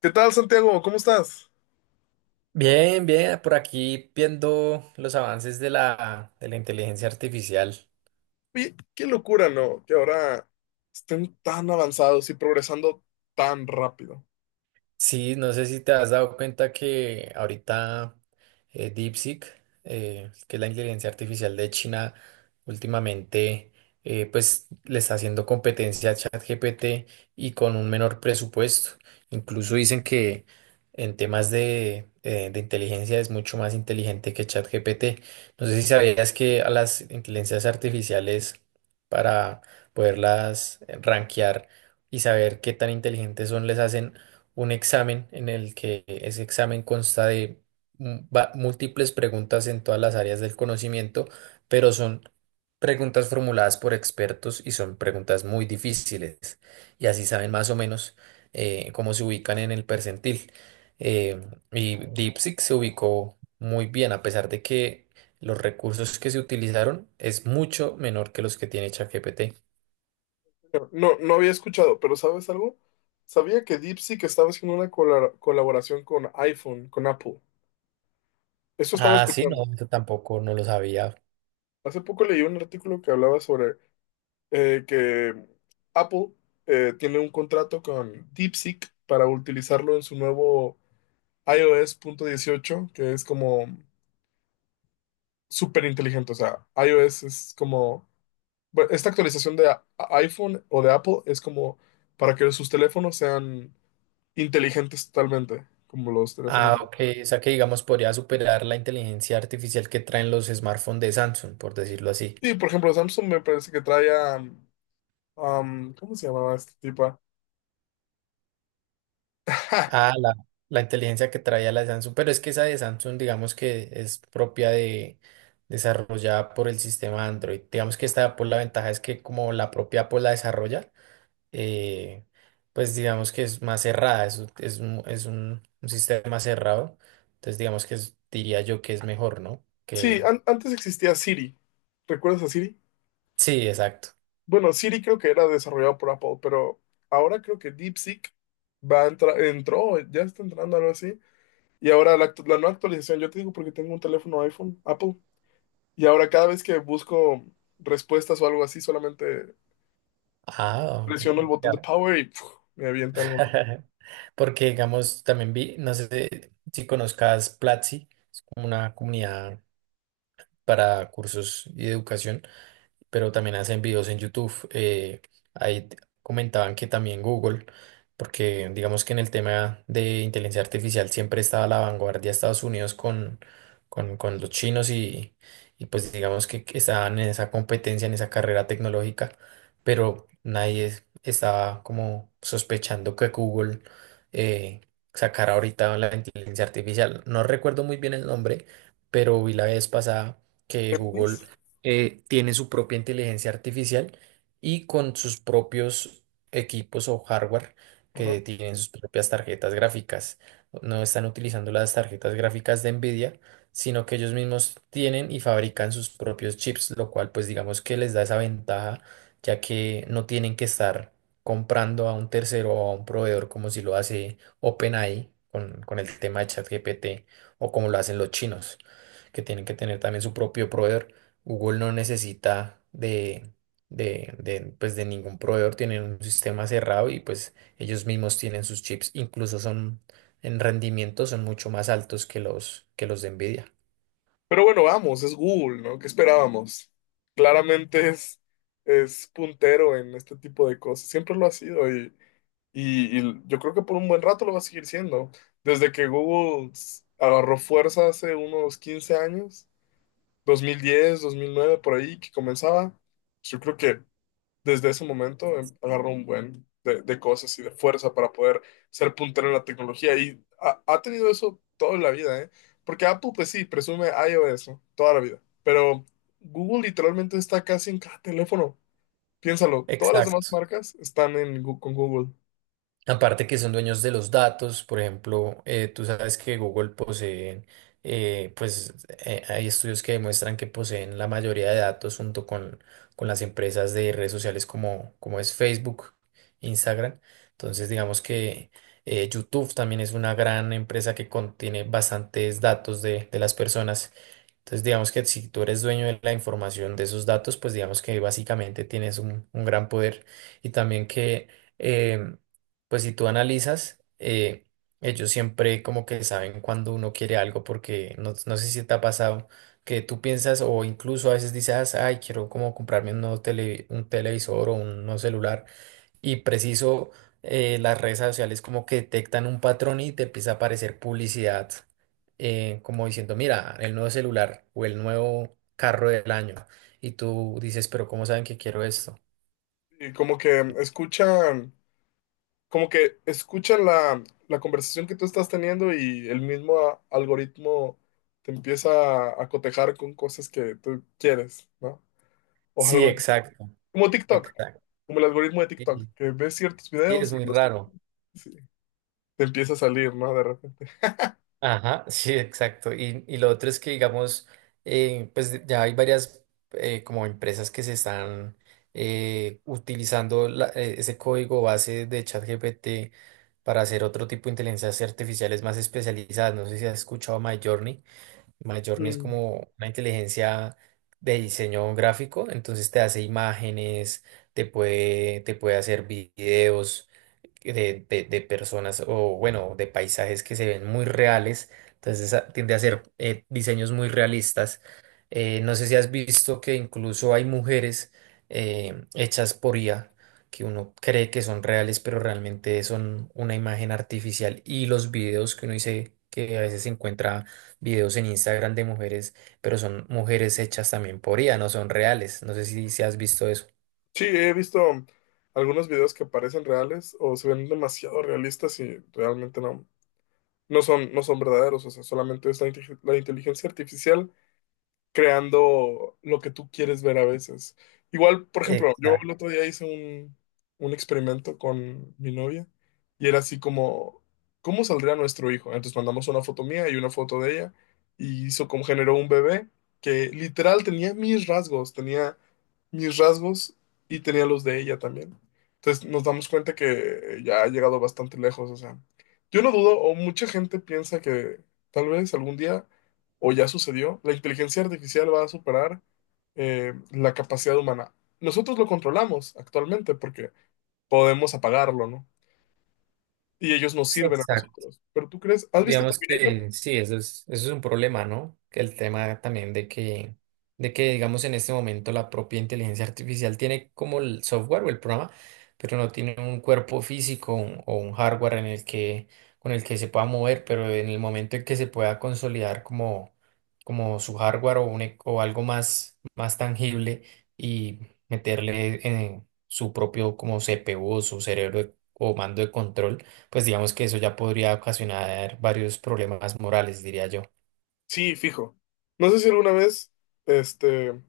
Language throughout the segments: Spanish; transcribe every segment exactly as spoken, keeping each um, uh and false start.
¿Qué tal, Santiago? ¿Cómo estás? Bien, bien, por aquí viendo los avances de la, de la inteligencia artificial. Oye, qué locura, ¿no? Que ahora estén tan avanzados y progresando tan rápido. Sí, no sé si te has dado cuenta que ahorita eh, DeepSeek, eh, que es la inteligencia artificial de China, últimamente eh, pues le está haciendo competencia a ChatGPT y con un menor presupuesto. Incluso dicen que en temas de, eh, de inteligencia es mucho más inteligente que ChatGPT. No sé si sabías que a las inteligencias artificiales para poderlas eh, rankear y saber qué tan inteligentes son, les hacen un examen en el que ese examen consta de mu- va- múltiples preguntas en todas las áreas del conocimiento, pero son preguntas formuladas por expertos y son preguntas muy difíciles. Y así saben más o menos eh, cómo se ubican en el percentil. Eh, y DeepSeek se ubicó muy bien, a pesar de que los recursos que se utilizaron es mucho menor que los que tiene ChatGPT. No, no había escuchado, pero ¿sabes algo? Sabía que DeepSeek estaba haciendo una cola- colaboración con iPhone, con Apple. Eso estaba Ah, sí, no, escuchando. eso tampoco no lo sabía. Hace poco leí un artículo que hablaba sobre eh, que Apple eh, tiene un contrato con DeepSeek para utilizarlo en su nuevo iOS punto dieciocho, que es como súper inteligente. O sea, iOS es como. Bueno, esta actualización de a- iPhone o de Apple es como para que sus teléfonos sean inteligentes totalmente, como los teléfonos Ah, de ok. Apple. O sea que, digamos, podría superar la inteligencia artificial que traen los smartphones de Samsung, por decirlo así. Sí, por ejemplo, Samsung me parece que traía, um, um, ¿cómo se llamaba esta tipa? Ah, la, la inteligencia que traía la de Samsung, pero es que esa de Samsung, digamos que es propia de, desarrollada por el sistema Android. Digamos que esta de Apple, la ventaja es que como la propia Apple la desarrolla, eh, pues digamos que es más cerrada, es, es un, es un- un sistema cerrado. Entonces, digamos que es- diría yo que es mejor, ¿no? Sí, Que, an- antes existía Siri. ¿Recuerdas a Siri? Sí, exacto. Bueno, Siri creo que era desarrollado por Apple, pero ahora creo que DeepSeek va a entrar, entró, ya está entrando algo así. Y ahora la, actu- la nueva actualización, yo te digo porque tengo un teléfono iPhone, Apple. Y ahora cada vez que busco respuestas o algo así, solamente Ah, presiono el botón de power y puf, me avienta algo más. Porque, digamos, también vi, no sé si conozcas Platzi, es como una comunidad para cursos y educación pero también hacen videos en YouTube. eh, ahí t- comentaban que también Google, porque digamos que en el tema de inteligencia artificial siempre estaba a la vanguardia de Estados Unidos con, con, con, los chinos y, y pues digamos que que estaban en esa competencia, en esa carrera tecnológica, pero nadie es- estaba como sospechando que Google eh, sacara ahorita la inteligencia artificial. No recuerdo muy bien el nombre, pero vi la vez pasada que Google Géminis. eh, tiene su propia inteligencia artificial y con sus propios equipos o hardware que Ajá. tienen sus propias tarjetas gráficas. No están utilizando las tarjetas gráficas de Nvidia, sino que ellos mismos tienen y fabrican sus propios chips, lo cual pues digamos que les da esa ventaja, ya que no tienen que estar comprando a un tercero o a un proveedor como si lo hace OpenAI con, con el tema de ChatGPT o como lo hacen los chinos, que tienen que tener también su propio proveedor. Google no necesita de, de, de, pues de ningún proveedor, tienen un sistema cerrado y pues ellos mismos tienen sus chips, incluso son en rendimiento son mucho más altos que los que los de Nvidia. Pero bueno, vamos, es Google, ¿no? ¿Qué esperábamos? Claramente es, es puntero en este tipo de cosas. Siempre lo ha sido y, y- y yo creo que por un buen rato lo va a seguir siendo. Desde que Google s- agarró fuerza hace unos quince años, dos dos mil diez, dos mil nueve por ahí, que comenzaba, yo creo que desde ese momento em, agarró un buen de, de cosas y de fuerza para poder ser puntero en la tecnología y ha, ha tenido eso toda la vida, ¿eh? Porque Apple, pues sí, presume iOS, ¿no? Toda la vida, pero Google literalmente está casi en cada teléfono. Piénsalo, todas las demás Exacto. marcas están en, Gu- con Google. Aparte que son dueños de los datos, por ejemplo, eh, tú sabes que Google posee, eh, pues eh, hay estudios que demuestran que poseen la mayoría de datos junto con, con las empresas de redes sociales como, como es Facebook, Instagram. Entonces, digamos que eh, YouTube también es una gran empresa que contiene bastantes datos de, de las personas. Entonces, digamos que si tú eres dueño de la información de esos datos, pues digamos que básicamente tienes un, un gran poder. Y también que, em, pues si tú analizas, eh, ellos siempre como que saben cuando uno quiere algo, porque no, no sé si te ha pasado que tú piensas o incluso a veces dices, ay, quiero como comprarme un nuevo tele, un televisor o un nuevo celular y preciso eh, las redes sociales como que detectan un patrón y te empieza a aparecer publicidad eh, como diciendo, mira, el nuevo celular o el nuevo carro del año. Y tú dices, pero ¿cómo saben que quiero esto? Y como que em, escuchan, como que escuchan la, la conversación que tú estás teniendo y el mismo a- algoritmo te empieza a, a cotejar con cosas que tú quieres, ¿no? O Sí, algo. exacto, Como TikTok, exacto. como el algoritmo de TikTok, Y- que ves ciertos Sí, es videos y muy los, raro. sí, te empieza a salir, ¿no? De repente. Ajá, sí, exacto. Y, y lo otro es que, digamos, eh, pues de- ya hay varias eh, como empresas que se están eh, utilizando la- eh, ese código base de ChatGPT para hacer otro tipo de inteligencias artificiales más especializadas. No sé si has escuchado Midjourney. Midjourney es Mm. como una inteligencia de diseño gráfico, entonces te hace imágenes, te puede, te puede hacer videos de, de- de personas o bueno, de paisajes que se ven muy reales, entonces a- tiende a ser eh, diseños muy realistas. Eh, no sé si has visto que incluso hay mujeres eh, hechas por I A que uno cree que son reales, pero realmente son una imagen artificial y los videos que uno dice que a veces se encuentra videos en Instagram de mujeres, pero son mujeres hechas también por I A, no son reales. No sé si, si has visto eso. Sí, he visto algunos videos que parecen reales o se ven demasiado realistas y realmente no, no son, no son verdaderos. O sea, solamente es la, inte- la inteligencia artificial creando lo que tú quieres ver a veces. Igual, por ejemplo, yo el Exacto, otro día hice un, un experimento con mi novia y era así como, ¿cómo saldría nuestro hijo? Entonces mandamos una foto mía y una foto de ella y hizo, como generó un bebé que literal tenía mis rasgos, tenía mis rasgos y tenía los de ella también. Entonces nos damos cuenta que ya ha llegado bastante lejos, o sea, yo no dudo, o mucha gente piensa que tal vez algún día o ya sucedió, la inteligencia artificial va a superar eh, la capacidad humana. Nosotros lo controlamos actualmente porque podemos apagarlo, ¿no? Y ellos nos sí, sirven a exacto. nosotros. Pero tú crees, ¿has visto Digamos Terminator? que sí, eso es, eso es un problema, ¿no? Que el tema también de que, de que, digamos, en este momento la propia inteligencia artificial tiene como el software o el programa, pero no tiene un cuerpo físico un- o un hardware en el que, con el que se pueda mover, pero en el momento en que se pueda consolidar como, como su hardware o, un, e- o algo más, más tangible y meterle en su propio como C P U, su cerebro o mando de control pues digamos que eso ya podría ocasionar varios problemas morales, diría yo. Sí, fijo. No sé si alguna vez, este,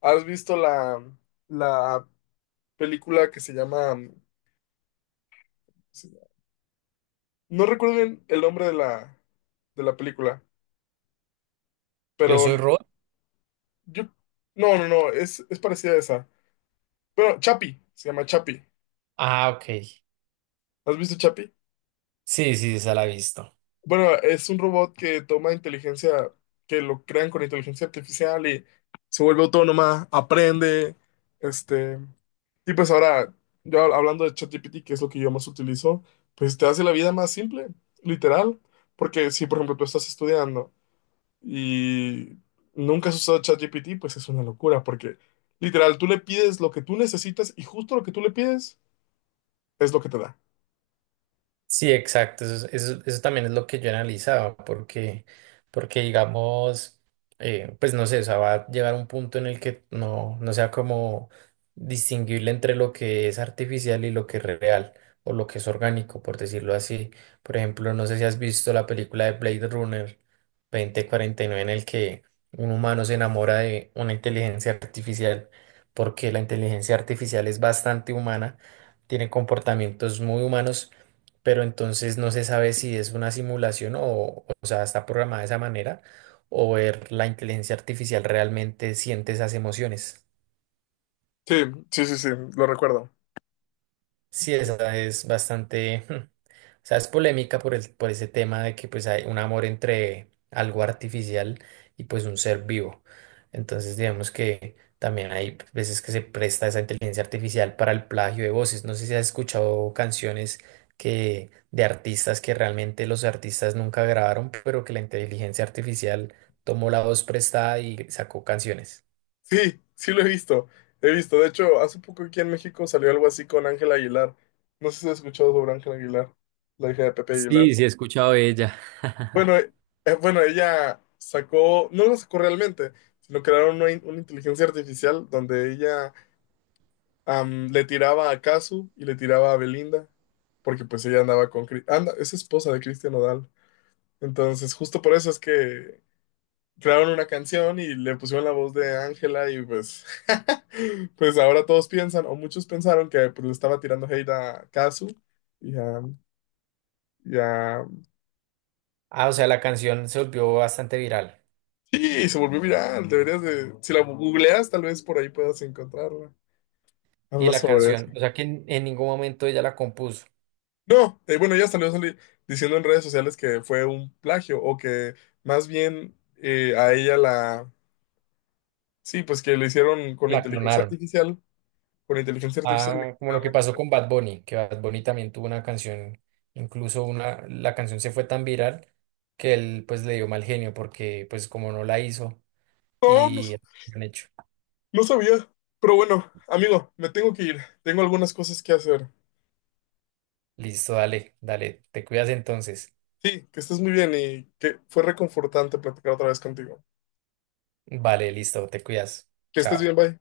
has visto la, la película que se llama, no recuerdo bien el nombre de la, de la película, Yo pero soy Rod. yo, no, no, no, es, es parecida a esa. Bueno, Chapi, se llama Chapi. Ah, ok. ¿Has visto Chapi? Sí, sí, esa la he visto. Bueno, es un robot que toma inteligencia, que lo crean con inteligencia artificial y se vuelve autónoma, aprende, este, y pues ahora, yo hab- hablando de ChatGPT, que es lo que yo más utilizo, pues te hace la vida más simple, literal, porque si, por ejemplo, tú estás estudiando y nunca has usado ChatGPT, pues es una locura, porque literal, tú le pides lo que tú necesitas y justo lo que tú le pides es lo que te da. Sí, exacto. Eso, es- eso, eso también es lo que yo analizaba, porque, porque digamos, eh, pues no sé, o sea, va a llegar un punto en el que no, no sea como distinguible entre lo que es artificial y lo que es real, o lo que es orgánico, por decirlo así. Por ejemplo, no sé si has visto la película de Blade Runner dos mil cuarenta y nueve en el que un humano se enamora de una inteligencia artificial, porque la inteligencia artificial es bastante humana, tiene comportamientos muy humanos pero entonces no se sabe si es una simulación o, o sea, está programada de esa manera o ver la inteligencia artificial realmente siente esas emociones. Sí, sí, sí, sí, lo recuerdo. Sí, esa es bastante, o sea, es polémica por el, por ese tema de que pues hay un amor entre algo artificial y pues un ser vivo. Entonces, digamos que también hay veces que se presta esa inteligencia artificial para el plagio de voces. No sé si has escuchado canciones que de artistas que realmente los artistas nunca grabaron, pero que la inteligencia artificial tomó la voz prestada y sacó canciones. Sí, sí lo he visto. He visto. De hecho, hace poco aquí en México salió algo así con Ángela Aguilar. No sé si has escuchado sobre Ángela Aguilar, la hija de Pepe Sí, Aguilar. sí, he escuchado de ella. Bueno, eh, eh, bueno, ella sacó, no lo sacó realmente, sino crearon una, in- una inteligencia artificial donde ella, am, le tiraba a Casu y le tiraba a Belinda, porque pues ella andaba con... Cri- Anda, es esposa de Cristian Nodal. Entonces, justo por eso es que crearon una canción y le pusieron la voz de Ángela y pues, pues ahora todos piensan, o muchos pensaron que pues, le estaba tirando hate a Kazu y a, y a- Ah, o sea, la canción se volvió bastante viral. Sí, se volvió viral, deberías de... Si la googleas, tal vez por ahí puedas encontrarla. Y Habla la sobre eso. canción, o sea que en, en ningún momento ella la compuso, No, eh, bueno, ya salió sali- diciendo en redes sociales que fue un plagio o que más bien eh, a ella la... Sí, pues que lo hicieron con la inteligencia clonaron. artificial, con inteligencia artificial. Le Ah, como lo crearon que la pasó canción. con Bad Bunny, que Bad Bunny también tuvo una canción, incluso una, la canción se fue tan viral que él pues le dio mal genio porque pues como no la hizo No, no. y han hecho. No sabía, pero bueno, amigo, me tengo que ir. Tengo algunas cosas que hacer. Listo, dale, dale, te cuidas entonces. Sí, que estés muy bien y que fue reconfortante platicar otra vez contigo. Vale, listo, te cuidas. Que estés Chao. bien, bye.